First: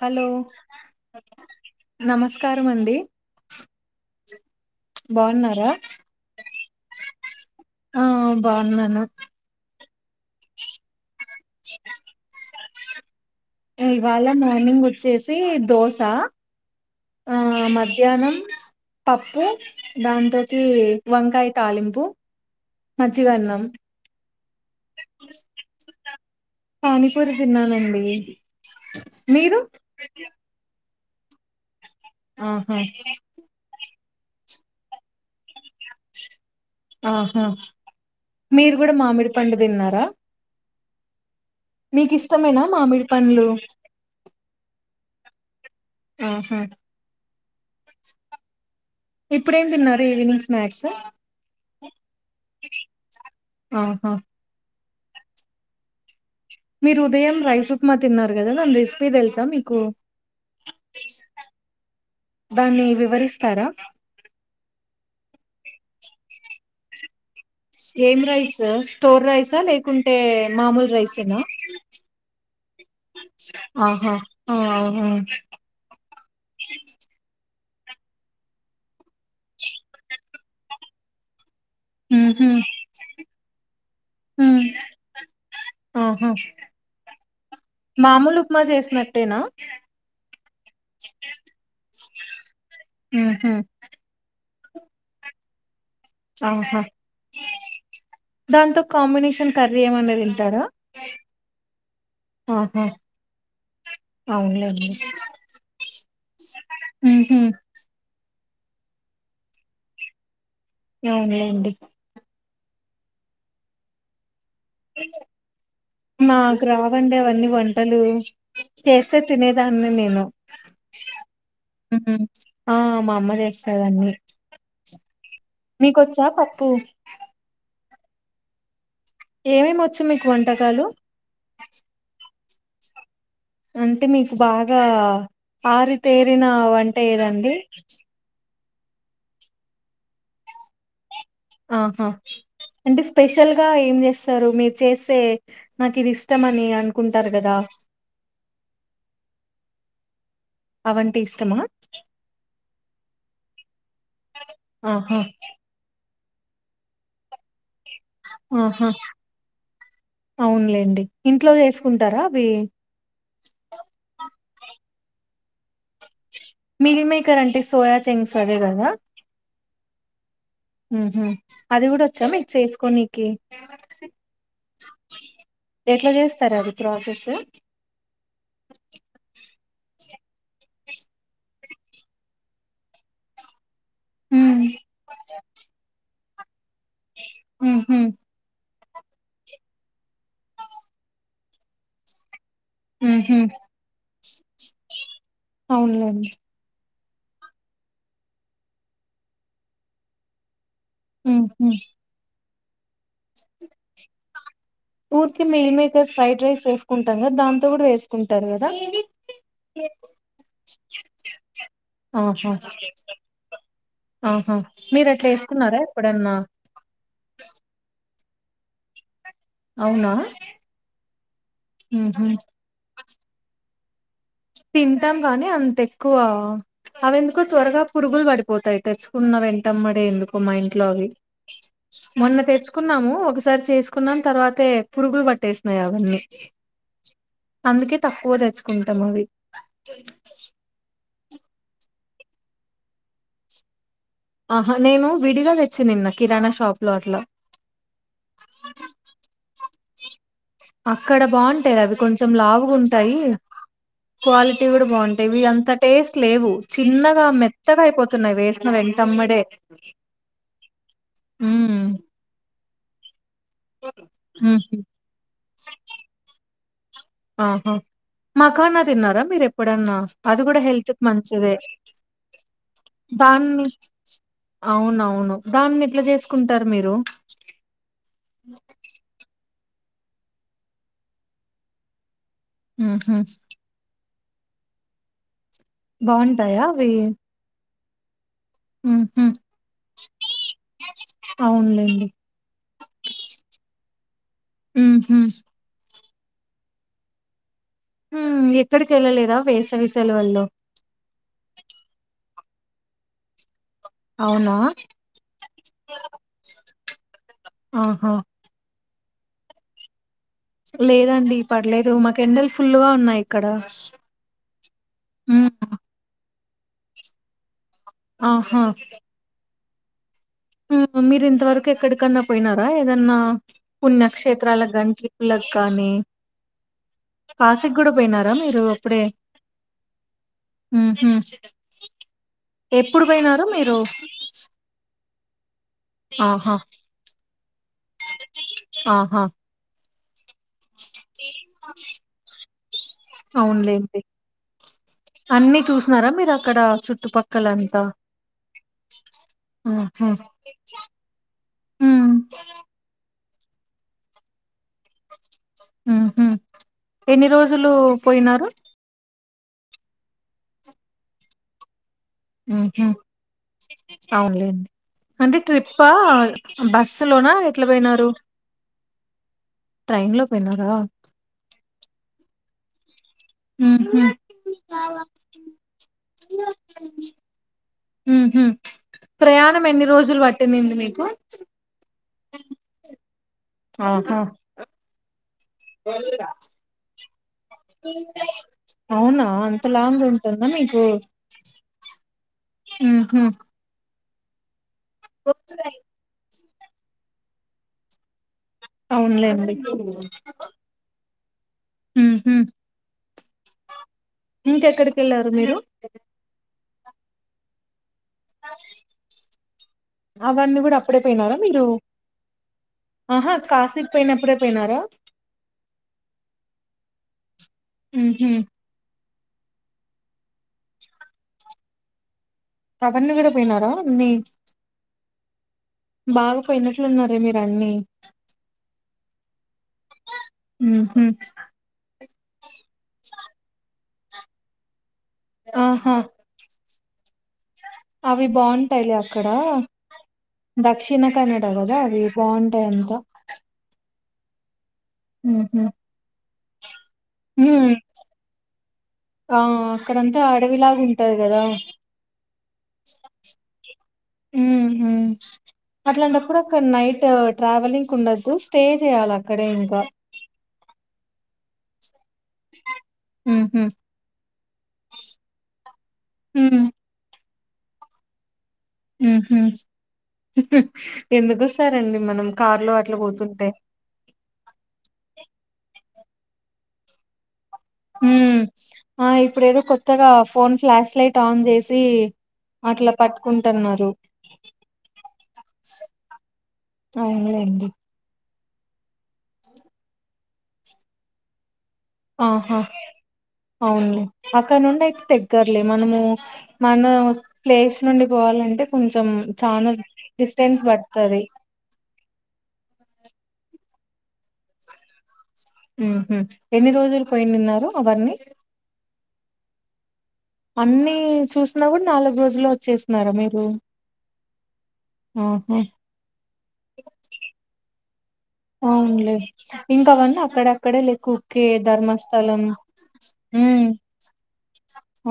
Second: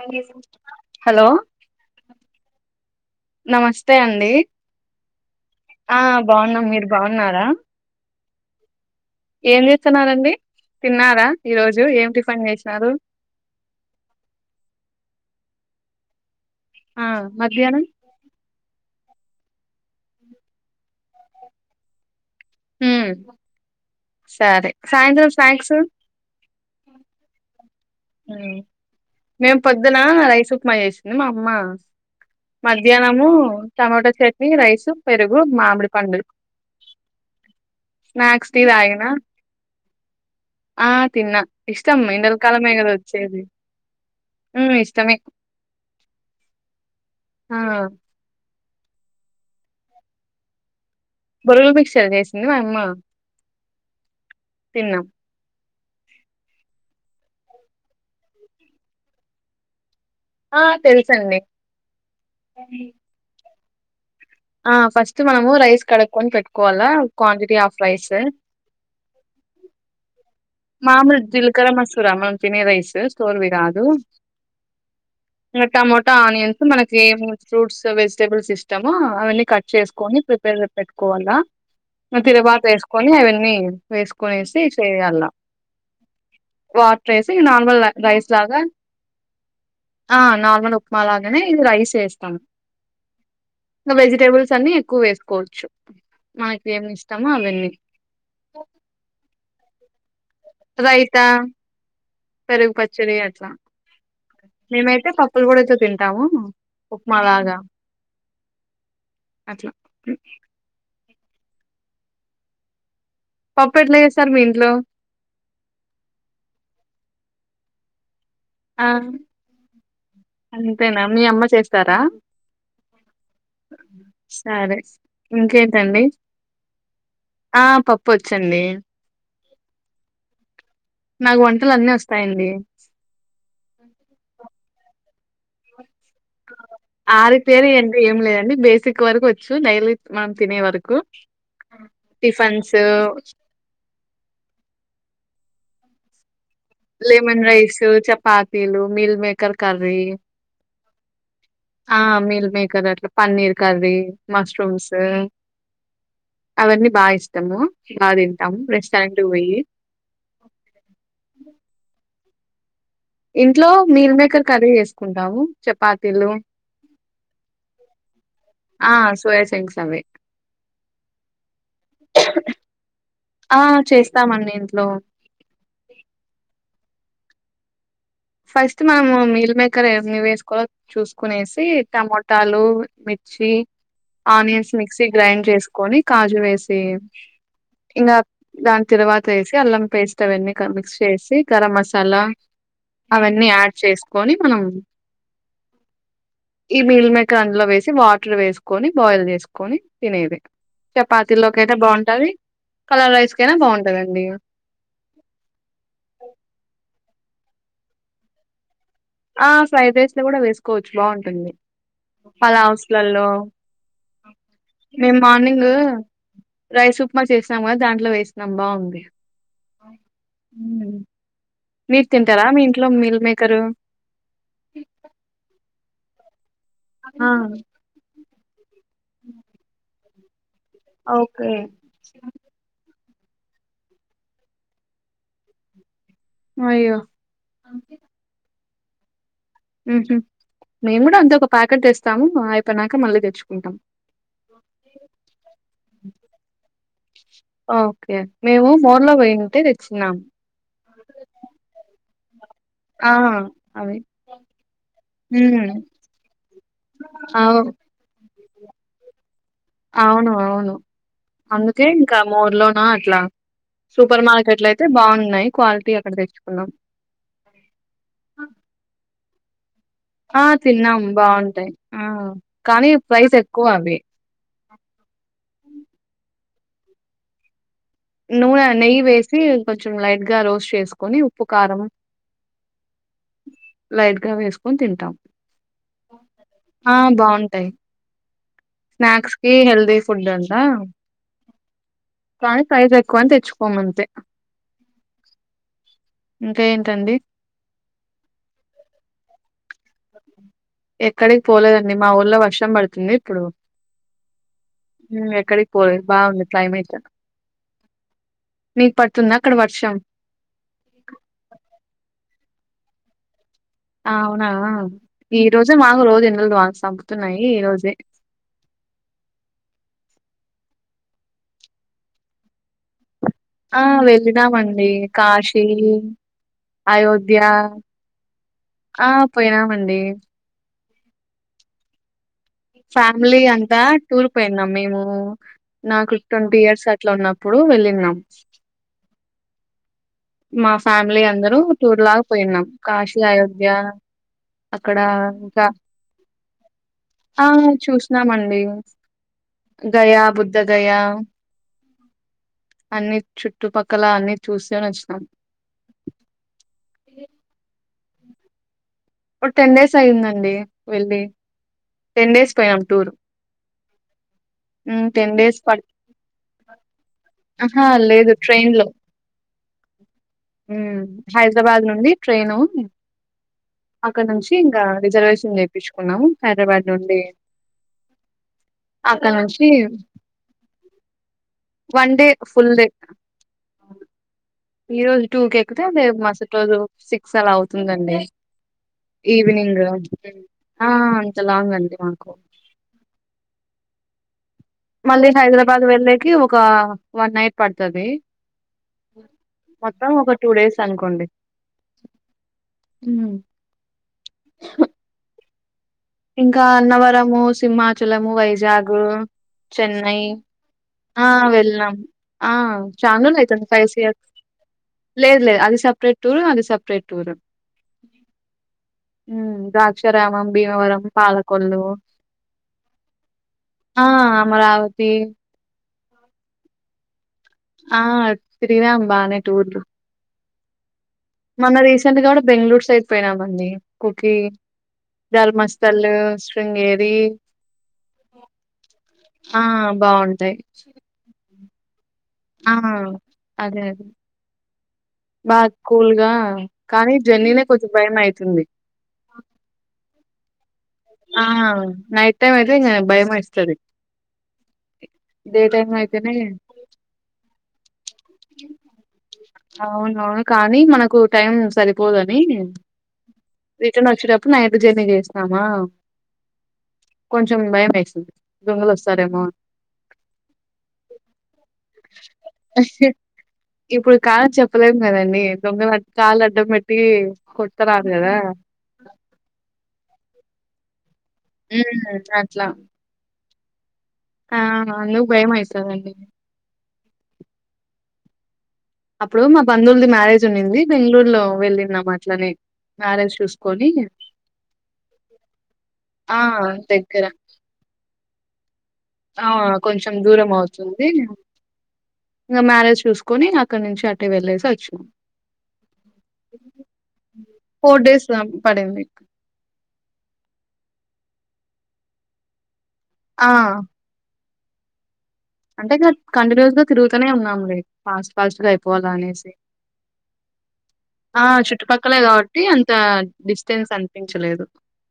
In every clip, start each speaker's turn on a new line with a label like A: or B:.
A: Hello
B: hello
A: నమస్కారం అండి
B: నమస్తే అండి
A: బాగున్నారా
B: ఆ బావున్నాం మీరు బావున్నారా?
A: బావున్నాను
B: ఏం చేస్తున్నారండి తిన్నారా, ఈ రోజు ఏం టిఫిన్ చేసినారు?
A: ఇవాళ మార్నింగ్ వచ్చేసి దోశ ఆ మధ్యాహ్నం పప్పు దాంతోకి వంకాయ తాలింపు
B: ఉమ్
A: మజ్జిగన్నం
B: సరే సాయంత్రం స్నాక్స్
A: పానీపూర్ తిన్నాలం
B: మ్ మేము పొద్దున రైస్ ఉప్మా చేసి మా అమ్మ
A: ఆహా
B: మధ్యాహ్నము టమాటా చట్నీ, రైస్, పెరుగు, మామిడి పండు
A: ఆహా
B: స్నాక్స్ టీ
A: మీరు కూడా
B: తాగిన
A: మామిడి పండు తిన్నారా?
B: ఆ తిన్నా ఇష్టమ్ యండల్ కాలమే కదా
A: పళ్లు
B: ఉ ఇష్టమే
A: ఆహా
B: ఆ
A: ఇప్పుడేం తిన్నారు ఈవినింగ్ స్నాక్స్?
B: బొరుగుల్ మిక్సర్ చేసింది మా యమ్మ
A: ఆహా
B: తిన్నాం
A: మీరు ఉదయం రైస్ ఉప్మా తిన్నారు కదా దాని రెసిపీ తెలుసా మీకు?
B: ఆ తెలుసండి
A: దాన్ని వివరిస్తారా?
B: ఆ ఫస్ట్ మనము రైస్ కడుక్కొని పెట్టుకోవాలా క్వాంటిటీ ఆఫ్
A: ఏం రైస్ స్టోర్ రైసా లేకుంటే
B: మామూలు జిల్కర మసూర మనం తినే రైసు స్టోర్వి కాదు
A: ఆహా ఆ అవునా
B: ఇగ టమోట ఆనియన్స్ మనకి ఏమో ఫ్రూట్స్ వెజిటబుల్స్ ఇష్టమో అవన్నీ కట్ చేసుకొని ప్రిపేర్ పెట్ పెట్టుకోవల
A: ఉహు
B: తరవాత ఏసుకొని అవన్నీ వేసుకొనేసి చేయాల
A: ఆహా
B: వాటర్రేసి ఇ నార్మల్ రైస్
A: మామూలు
B: లాగ
A: ఉప్మా చేసినట్టేనా
B: ఆ నార్మల్ ఉప్మా లాగనే ఇది రైస్ ఏస్తాం
A: ఉహు
B: కనీ ఎక్కువ వేసుకోవచ్చు మనకి
A: ఆహా
B: ఏమి ఇష్టమో అవన్నీ
A: దాంతో కాంబినేషన్ కర్రీ ఏమన్న తిన్
B: రైత పెరుగు
A: ఆహా
B: పచ్చడి అట్ల
A: అవునులేండి
B: మేమైతే పప్పులు పొడితో తింటాము ఉప్మా
A: ఉహు
B: లాగ అట్ల
A: అవునులేండి
B: పప్పు ఎట్ల చేస్తారు మీరు
A: మాకు రావండి అవన్నీ వంటలు
B: ఆ
A: చేస్తే తినేదాన్ని నేను
B: అంతేనా మీ అమ్మ
A: ఉ
B: చేస్తారా
A: ఉ ఆ మా అమ్మ చేస్తదండి
B: సరే ఇంకేంటండి
A: మీకొచ్చా పప్పు
B: ఆ పప్పు ఒచ్చండి
A: ఏమేమొచ్చు మీకు వంటకాలు
B: నాకు వంటలు అన్నీ అస్తయండి
A: అంటె మీకు బాగ ఆరితేరిన వంట ఏదండి
B: సిక్ వరకు వచ్చు డైలీ మనం తినే వరకు
A: ఆహా
B: టిఫన్స్
A: అంటె స్పెషల్ గ ఏం చేస్తరు మీరు చేసే నాకు ఇది ఇష్
B: లెమన్ రైసు చపాతీలు మీల్ మేకర్ కర్రీ
A: అవంటె ఇష్టమ
B: ఆ మీల్ మేకర్ అట్ల పన్నీర్ కర్రీ, మష్రూమ్స్ ఏ
A: ఆహా
B: అవన్నీ బాగ ఇష్టము బాగా తింటాము
A: ఉహు
B: రెస్టారెంట్ కి పోయి
A: అవునులేండి ఇంట్లో చేసుకుంటర అవి
B: ఇంట్లో మీల్ మేకర్ కర్రీ చేసుకుంటాము చపాతీలు
A: మిల్ మేకర్ అంటె సోయా చంగ్స్ అవే కద
B: ఆ సోయా చంక్స్ అవి
A: ఉహు అది కూడ ఒచ్చా మీరు చేసుకోనికి
B: ఆ చేస్తామండి ఇంట్లో
A: ఎట్ల చేస్తరు అది ప్రాసెస్
B: ఫస్ట్ మనము మీల్ మేకర్ ఏమి వేసుకోవాలో చూసుకునేసి టమోటాలు, మిర్చి,
A: ఉమ్
B: ఆనియన్స్, మిక్సీ గ్రైండ్ చేసుకొని కాజు వేస్
A: ఉహు
B: ఇల ఇల [inaudible] తరవాత ఏసి అల్లం పేస్ట్ అవన్నీ క మిక్స్ చేసి గరం మసాల
A: ఉహు
B: అవన్నీ యాడ్ చేసుకొని మనం
A: అవునులేండి
B: ఈ మీల్ మేకర్ అందులో వేసి వాటర్ వేసుకొని బాయిల్ చేసుకొని తినేదె చపాతి
A: ఉమ్
B: లోకి అయితే
A: ఉమ్
B: బాగుంటది కలర్ రైస్ కయిన బాగుంటదండి
A: ఊర్కె మీల్ మేకర్ ఫ్రైడ్ రైస్ చేసుకుంటం గద దాంతో గుడ వేసుకుంటరు గద
B: ఆ ఫ్రైడ్ రైస్ లో గూడ వేసుకోవచ్చు బాగుంటుంది
A: ఆహా
B: పలావ్ స్లల్లో
A: ఆహా మీరు
B: మేము
A: అట్లా
B: మార్నింగ్
A: వేసుకున్నారా ఎప్పుడన్నా
B: రైస్ ఉప్మా చేసాం గద దాంట్లో వేస్ నం బాగుంది
A: అవునా
B: మీరు
A: ఉహు
B: తింటరా మీ ఇంట్లో మీల్ మేకరు
A: తింటం గానీ అంత ఎక్కువ అవి
B: ఆ
A: ఎందుకో త్వరగా పురుగులు బడిపోతాయి తెచ్చుకున్న వెంటమ్మడే ఎందుకో మా ఇంట్లో అవి
B: ఓకే
A: మొన్న తెచ్చుకున్నాము ఒకసారి చేసుకున్నాం తర్వాతే పురుగులు పట్టేసిన్నయి అవన్నీ అందుకే తక్కువ తెచ్చుకుంటాం అవి
B: మేము గూడా అంతే ఒక ప్యాకెట్ తెస్తాము అయిపోయినాక మళ్ళీ తెచ్చుకుంటాం
A: ఆహా నేను విడిగా తెచ్చి నిన్న కిరాణ షాప్ లో అట్లా
B: ఓకే మేము మోర్ లో పోయింటే తెచ్చినాము
A: అక్కడ బాగుంటాయి అవి కొంచెం
B: ఆ
A: లావుగుంటాయి
B: అవి
A: క్వాలిటీ గూడా బాగుంటాయి ఇవి అంత
B: ఉమ్
A: టేస్ట్ లేవు చిన్నగా
B: అవు
A: మెత్తగా అయిపోతున్నాయి వేసిన వె తమ్మడే
B: అవును అవును అందుకే
A: ఉమ్
B: ఇంకా మోర్లోనా అట్లా సూపర్ మార్కెట్లు
A: ఉహు
B: అయితే బాగున్నాయి క్వాలిటీ అక్కడ తెచ్చుకున్నాం
A: ఆహా మాకన తిన్నారా మీరే ఎప్పుడన్నా అది
B: ఆ
A: గూడా హెల్త్ కి
B: తిన్నాం
A: మంచిదే
B: బాగుంటాయి ఆ కానీ ప్రైస్
A: దాన్ని
B: ఎక్కువ అవి
A: అవునవును దాన్ని ఎట్లా జేసుకుంటారు మీరు
B: నూనె నెయ్యి వేసి కొంచెం లైట్ గా రోస్ట్ చేసుకొని ఉప్పు కారం
A: ఆహా
B: లైట్ గా వేసుకొని తింటాం
A: బాగుంటాయా అవి
B: ఆ బాగుంటాయి
A: ఉహు
B: స్నాక్స్ కి హెల్దీ ఫుడ్ అంతా
A: అవునులేండి
B: కానీ ప్రైజ్ ఎక్కువని తెచ్చుకోమంతే
A: ఉహు
B: ఇంకా ఏంటండి
A: మ్ ఎక్కడికి వెళ్ళలేదా వేసవిసెలవల్లో
B: ఎక్కడికి పోలేదండి మా ఊర్లో వర్షం బడుతుంది ఇప్పుడు
A: అవునా
B: ఎక్కడికి పోలేదు బాగుంది క్లైమేట్
A: ఆహా
B: మీకు పడుతుందా అక్కడ వర్షం
A: లేదండి పడలేదు మాకు ఎండలు ఫుల్ గా ఉన్నాయి ఇక్కడ
B: అవునా ఈ
A: ఉమ్
B: రోజే మాకు రోజు దవా చంపుతున్నాయి ఈ రోజు
A: ఆహా మీరు ఇంతవరకు ఎక్కడికన్నా పోయినారా ఏదన్నా
B: ఆ
A: పుణ్యక్షేత్రాలకు
B: వెళ్ళినామండి
A: గానీ ట్రిప్పులకు
B: కాశీ
A: కానీ
B: అయోధ్య
A: కాశీ గూడా పోయినారా మీరు అప్పుడే
B: ఆ పోయినామండి
A: హుహు
B: ఫ్యామిలీ అంతా టూర్ పోయినం మేము నాకు
A: ఆహా
B: ట్వంటీ ఇయర్స్ అట్లా ఉన్నప్పుడు వెళ్ళినం
A: ఆహా
B: మా ఫ్యామిలీ అందరూ టూర్ లా పోయిన్నాం కాశీ అయోధ్య
A: అవునులేండి
B: అక్కడ
A: అన్ని
B: ఇంకా
A: చూసినారా మీరు అక్కడ
B: ఆ
A: చుట్టుపక్కలంతా
B: చూసినామండి
A: ఆహా
B: దయా బుద్ధ గయా
A: హ్మ్
B: అన్ని చుట్టుపక్కల అన్ని చూసేవచ్చి
A: హుహు ఎన్ని రోజులు పోయినారు
B: ఒక టెన్ డేస్ అయ్యిందండి వెళ్ళి టెన్ డేస్ పోయ్నం
A: ఉహు
B: టూర్
A: అవునులేండి
B: హ్మ్.
A: అంటే
B: డేస్ పడుత్
A: ట్రిప్పా బస్సు లోనా ఎట్లా
B: అహా!
A: పోయినారు
B: లేదు ట్రైన్‌లో.
A: ట్రైన్ లో పోయినారా
B: హైదరాబాద్ నుండి ట్రైను
A: ఉహు
B: అక్కడ నుంచి ఇంకా రిజర్వేషన్ చేయించుకున్నాము హైదరాబాద్ నుండి అక్కడ
A: ప్రయాణం
B: నుంచి
A: ఎన్ని రోజులు పట్టిందండి మీకు
B: వన్ డే ఫుల్ డే
A: ఆహా
B: ఈ రోజు టూకి ఎక్కితే మేము మరుసటి రోజు సి క్స్ అలా అవుతుందండి.
A: అవునా అంత
B: ఈవినింగ్
A: లాంగ్ ఉంటుందా
B: ఆ అంతలాంగ్ అండి మాకు
A: ఆహ
B: మళ్ళీ హైదరాబాద్ వెళ్ళేకి ఒక వన్ నైట్ పడుతది.
A: అవునులేండి
B: మొత్తం ఒక టూ డేస్ అనుకోండి.
A: ఆహ
B: హ్మ్.
A: ఇంకెక్కడికి వెళ్లారు మీరు?
B: ఇంకా అన్నవరము, సింహాచలము, వైజాగ్, చెన్నై
A: అవన్నీ కూడా అప్పుడే
B: ఆ
A: పోయినారా మీరు
B: వెళ్ళినం ఆ చాల
A: ఆహా
B: రోజులు అయితుంది ఫైవ్
A: కాశీకి
B: సియర్
A: పోయినప్పుడే పోయినారా
B: లేదు లేదు అది సపరేట్ టూర్, అది సపరేట్
A: అహ
B: మ్ ద్రాక్షారామం, భీమవరం, పాలకొల్లు
A: అవన్నీ కూడా పోయినారా అన్ని
B: దే
A: బాగా పోయినట్లున్నారే మీరు? అన్ని
B: ఆ తిరిగినం బానే టూర్లు
A: ఉహు
B: మన రీసెంట్ గా కూడా బెంగళూరు సైడ్ పోయినామండి కుకి
A: ఆహా
B: ధర్మస్తళ్ళు, శృంగేరి
A: అవి బావుంటాయిలే అక్కడ
B: ఆ! బావుంటాయి.
A: దక్షిణ కన్నడ కదా అవి బావుంటాయి
B: ఆ!
A: ఎంత
B: బాకూల్గా
A: ఆహు ఆ అక్కడంతా అడవిలాగా ఉం
B: ఆ నైట్ టైమ్ అయితే భయ మస్తది
A: ఆహ
B: అయితేనే
A: అట్లాంటపుడు ఒక నైట్ ట్రావెలింగ్ ఉండద్దు స్టే చేయాలి అక్కడే ఇంకా
B: అవునవును కానీ మనకు టైం సరిపోదుని
A: ఉహు
B: రిటర్న్ వచ్చేటప్పుడు నైట్ జర్నీ చేసినామా
A: ఉమ్
B: కొంచెం భయం వేస్తుంది. దొంగలు వస్తారేమో
A: ఉహు ఎందుకుస్తారండి మనం కార్లో అట్లా పోతుంటే
B: కాల చెప్పలేము కదండి దొంగలు కార్లు అడ్డం పెట్టి కొడతరారు కదా
A: మ్ ఆ ఇప్పుడు ఏదో కొత్తగా ఫోన్ ఫ్లాష్ లై టాన్ చేసి అట్లా పట్టుకుంటున్నారు.
B: ఆ ఆల్లు భయంమైతదండి.
A: అవును అండి
B: అప్పుడు మా బంధువులది మ్యారేజ్ ఉండుంది. బెంగళూరు లో వెళ్ళినం అట్లనే
A: ఆహా
B: మ
A: అవునులే అక్కడ నుండి అయితే తగ్గర్లే మనము
B: ఆ
A: మన
B: దగ్గర
A: ప్లేస్ నుండి పో వాలంటే కొంచెం
B: ఆ
A: చాలా
B: కొంచెం
A: డిస్టెన్స్ పడుతది.
B: ఇంకా మ్యారేజ్ చూసుకొని అక్కడి నుంచి అటే వెళ్ళేసి వచ్చిను
A: ఆహ ఎన్ని రోజులు పోయి నిన్నారు
B: ఫోర్
A: అవన్ని?
B: డేస్ పడింది
A: అన్ని చూసినా కూడా నాలుగు రోజుల్లో వచ్చేస్తున్నారా మీరు? ఆహా
B: అంతే కాదు కంటిన్యూజగా తిరుగుతూనే ఉన్నాములే పాస్ట్ పాస్ట్ గా అయిపోవాల
A: అవునులే
B: అనేసి
A: ఇంకా అవన్నీ అక్కడక్కడే లైక్ ఉకే
B: ఆ చుట్టుపక్కలే
A: ధర్మస్థలం
B: కాబట్టి అంత ఆ డిస్టెన్స్ అనిపించలేదు.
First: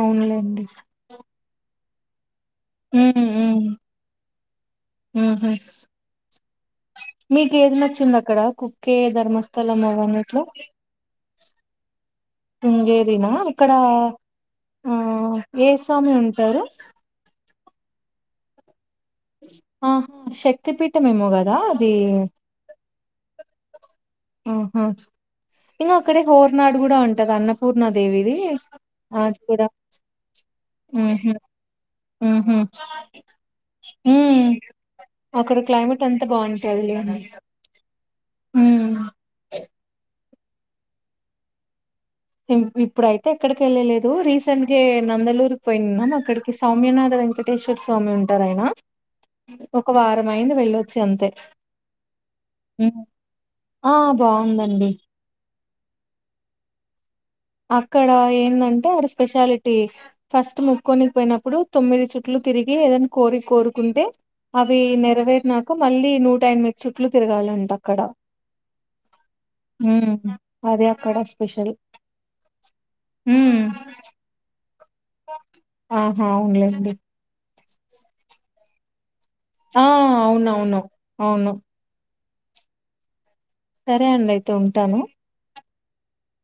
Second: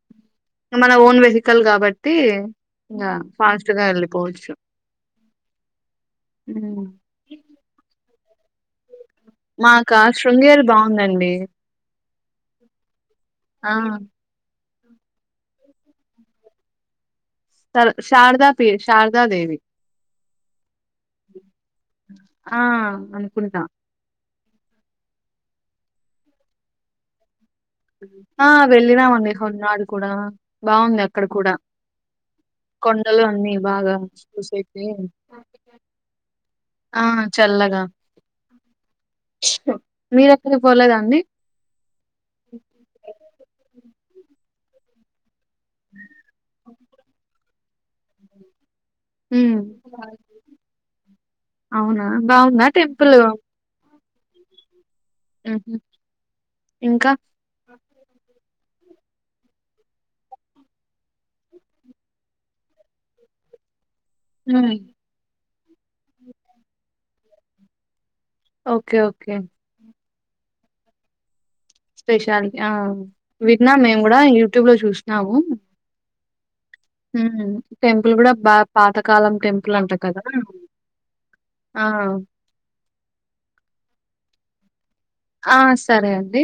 A: ఔన్లేండి
B: కల్ గాబట్టీ ఇంగ ఫాస్ట్ గా యెళ్ళిపోవచ్చు
A: ఊహు
B: ఉ
A: ఇక్కడ కుక్కే ధర్మస్థలం
B: మాకా
A: అవ్వన్నట్లు
B: శృంగేరి బాగుందండి
A: ఉండేదినా
B: ఆ
A: అక్కడా ఆ ఏ స్వామి ఉంటరు
B: తల్ షాడ్దాపి శార్దాదేవి
A: ఆహా శక్తిపీఠం ఏమో కదా అది
B: ఆ అన్కుంట
A: ఊహు ఇంగ అక్కడే హోర్నాడు గుడా ఉంటది అన్న
B: ఆ వెళ్ళినామండి హొన్నాడ్ కుడా బాంది అక్కడ
A: ఉహు
B: కూడా
A: ఉహు
B: కొండలు అన్ని బాగా
A: ఉమ్
B: చూసేకీ
A: అక్కడ క్లైమేట్ అంతా బాగుంటదిలే
B: ఆ చల్లగా
A: ఉమ్.
B: మీరెక్కడ్కి పోలేదాండి
A: ఇన్ ఇప్పుడైతె ఎక్కడికెళ్ళలేదు రీసెంట్గే నందలూరు పోయ్న్నామక్కడికి సామ్యునాథ వెంకటేశ్వర స్వామి ఉంటారాయన
B: ఉమ్
A: ఒక వారమైంది వెళ్ళొచ్చి అంతె
B: అవునా బాగుందా
A: ఉమ్
B: టెంపుల్
A: ఆ బాందండి
B: ఊహు ఇంక
A: అక్కడా ఏందన్ టో ఆడ స్పెషాలిటీ ఫస్ట్ ముక్కోనికి పోయ్నప్పుడు తొమ్మిది చుట్లు తిరిగి ఏదైన్ కోరిక్కోరుకుంటె
B: హ్మ్.
A: అవీ నెరవేర్నాక మళ్ళీ నూట ఎన్మిది చుట్లు తిరగాలంటక్కడ
B: ఒక్కె ఒక్కె
A: ఊమ్ అదే అక్కడ స్పెషల్
B: స్పెషాల్టి ఆ
A: ఉమ్.
B: విన్నాం మేమ్ గుడా యువ్టూబ్ లొ చూష్నాము
A: ఒహొ ఔన్లె
B: ఊమ్ టెంపుల్ గుడా బా పాత కాలం
A: ఆ
B: టెంపులంట కదా
A: అవునవును అవును
B: ఆ
A: సరే అండి ఐతె ఉంటాను
B: ఆ సరే అండి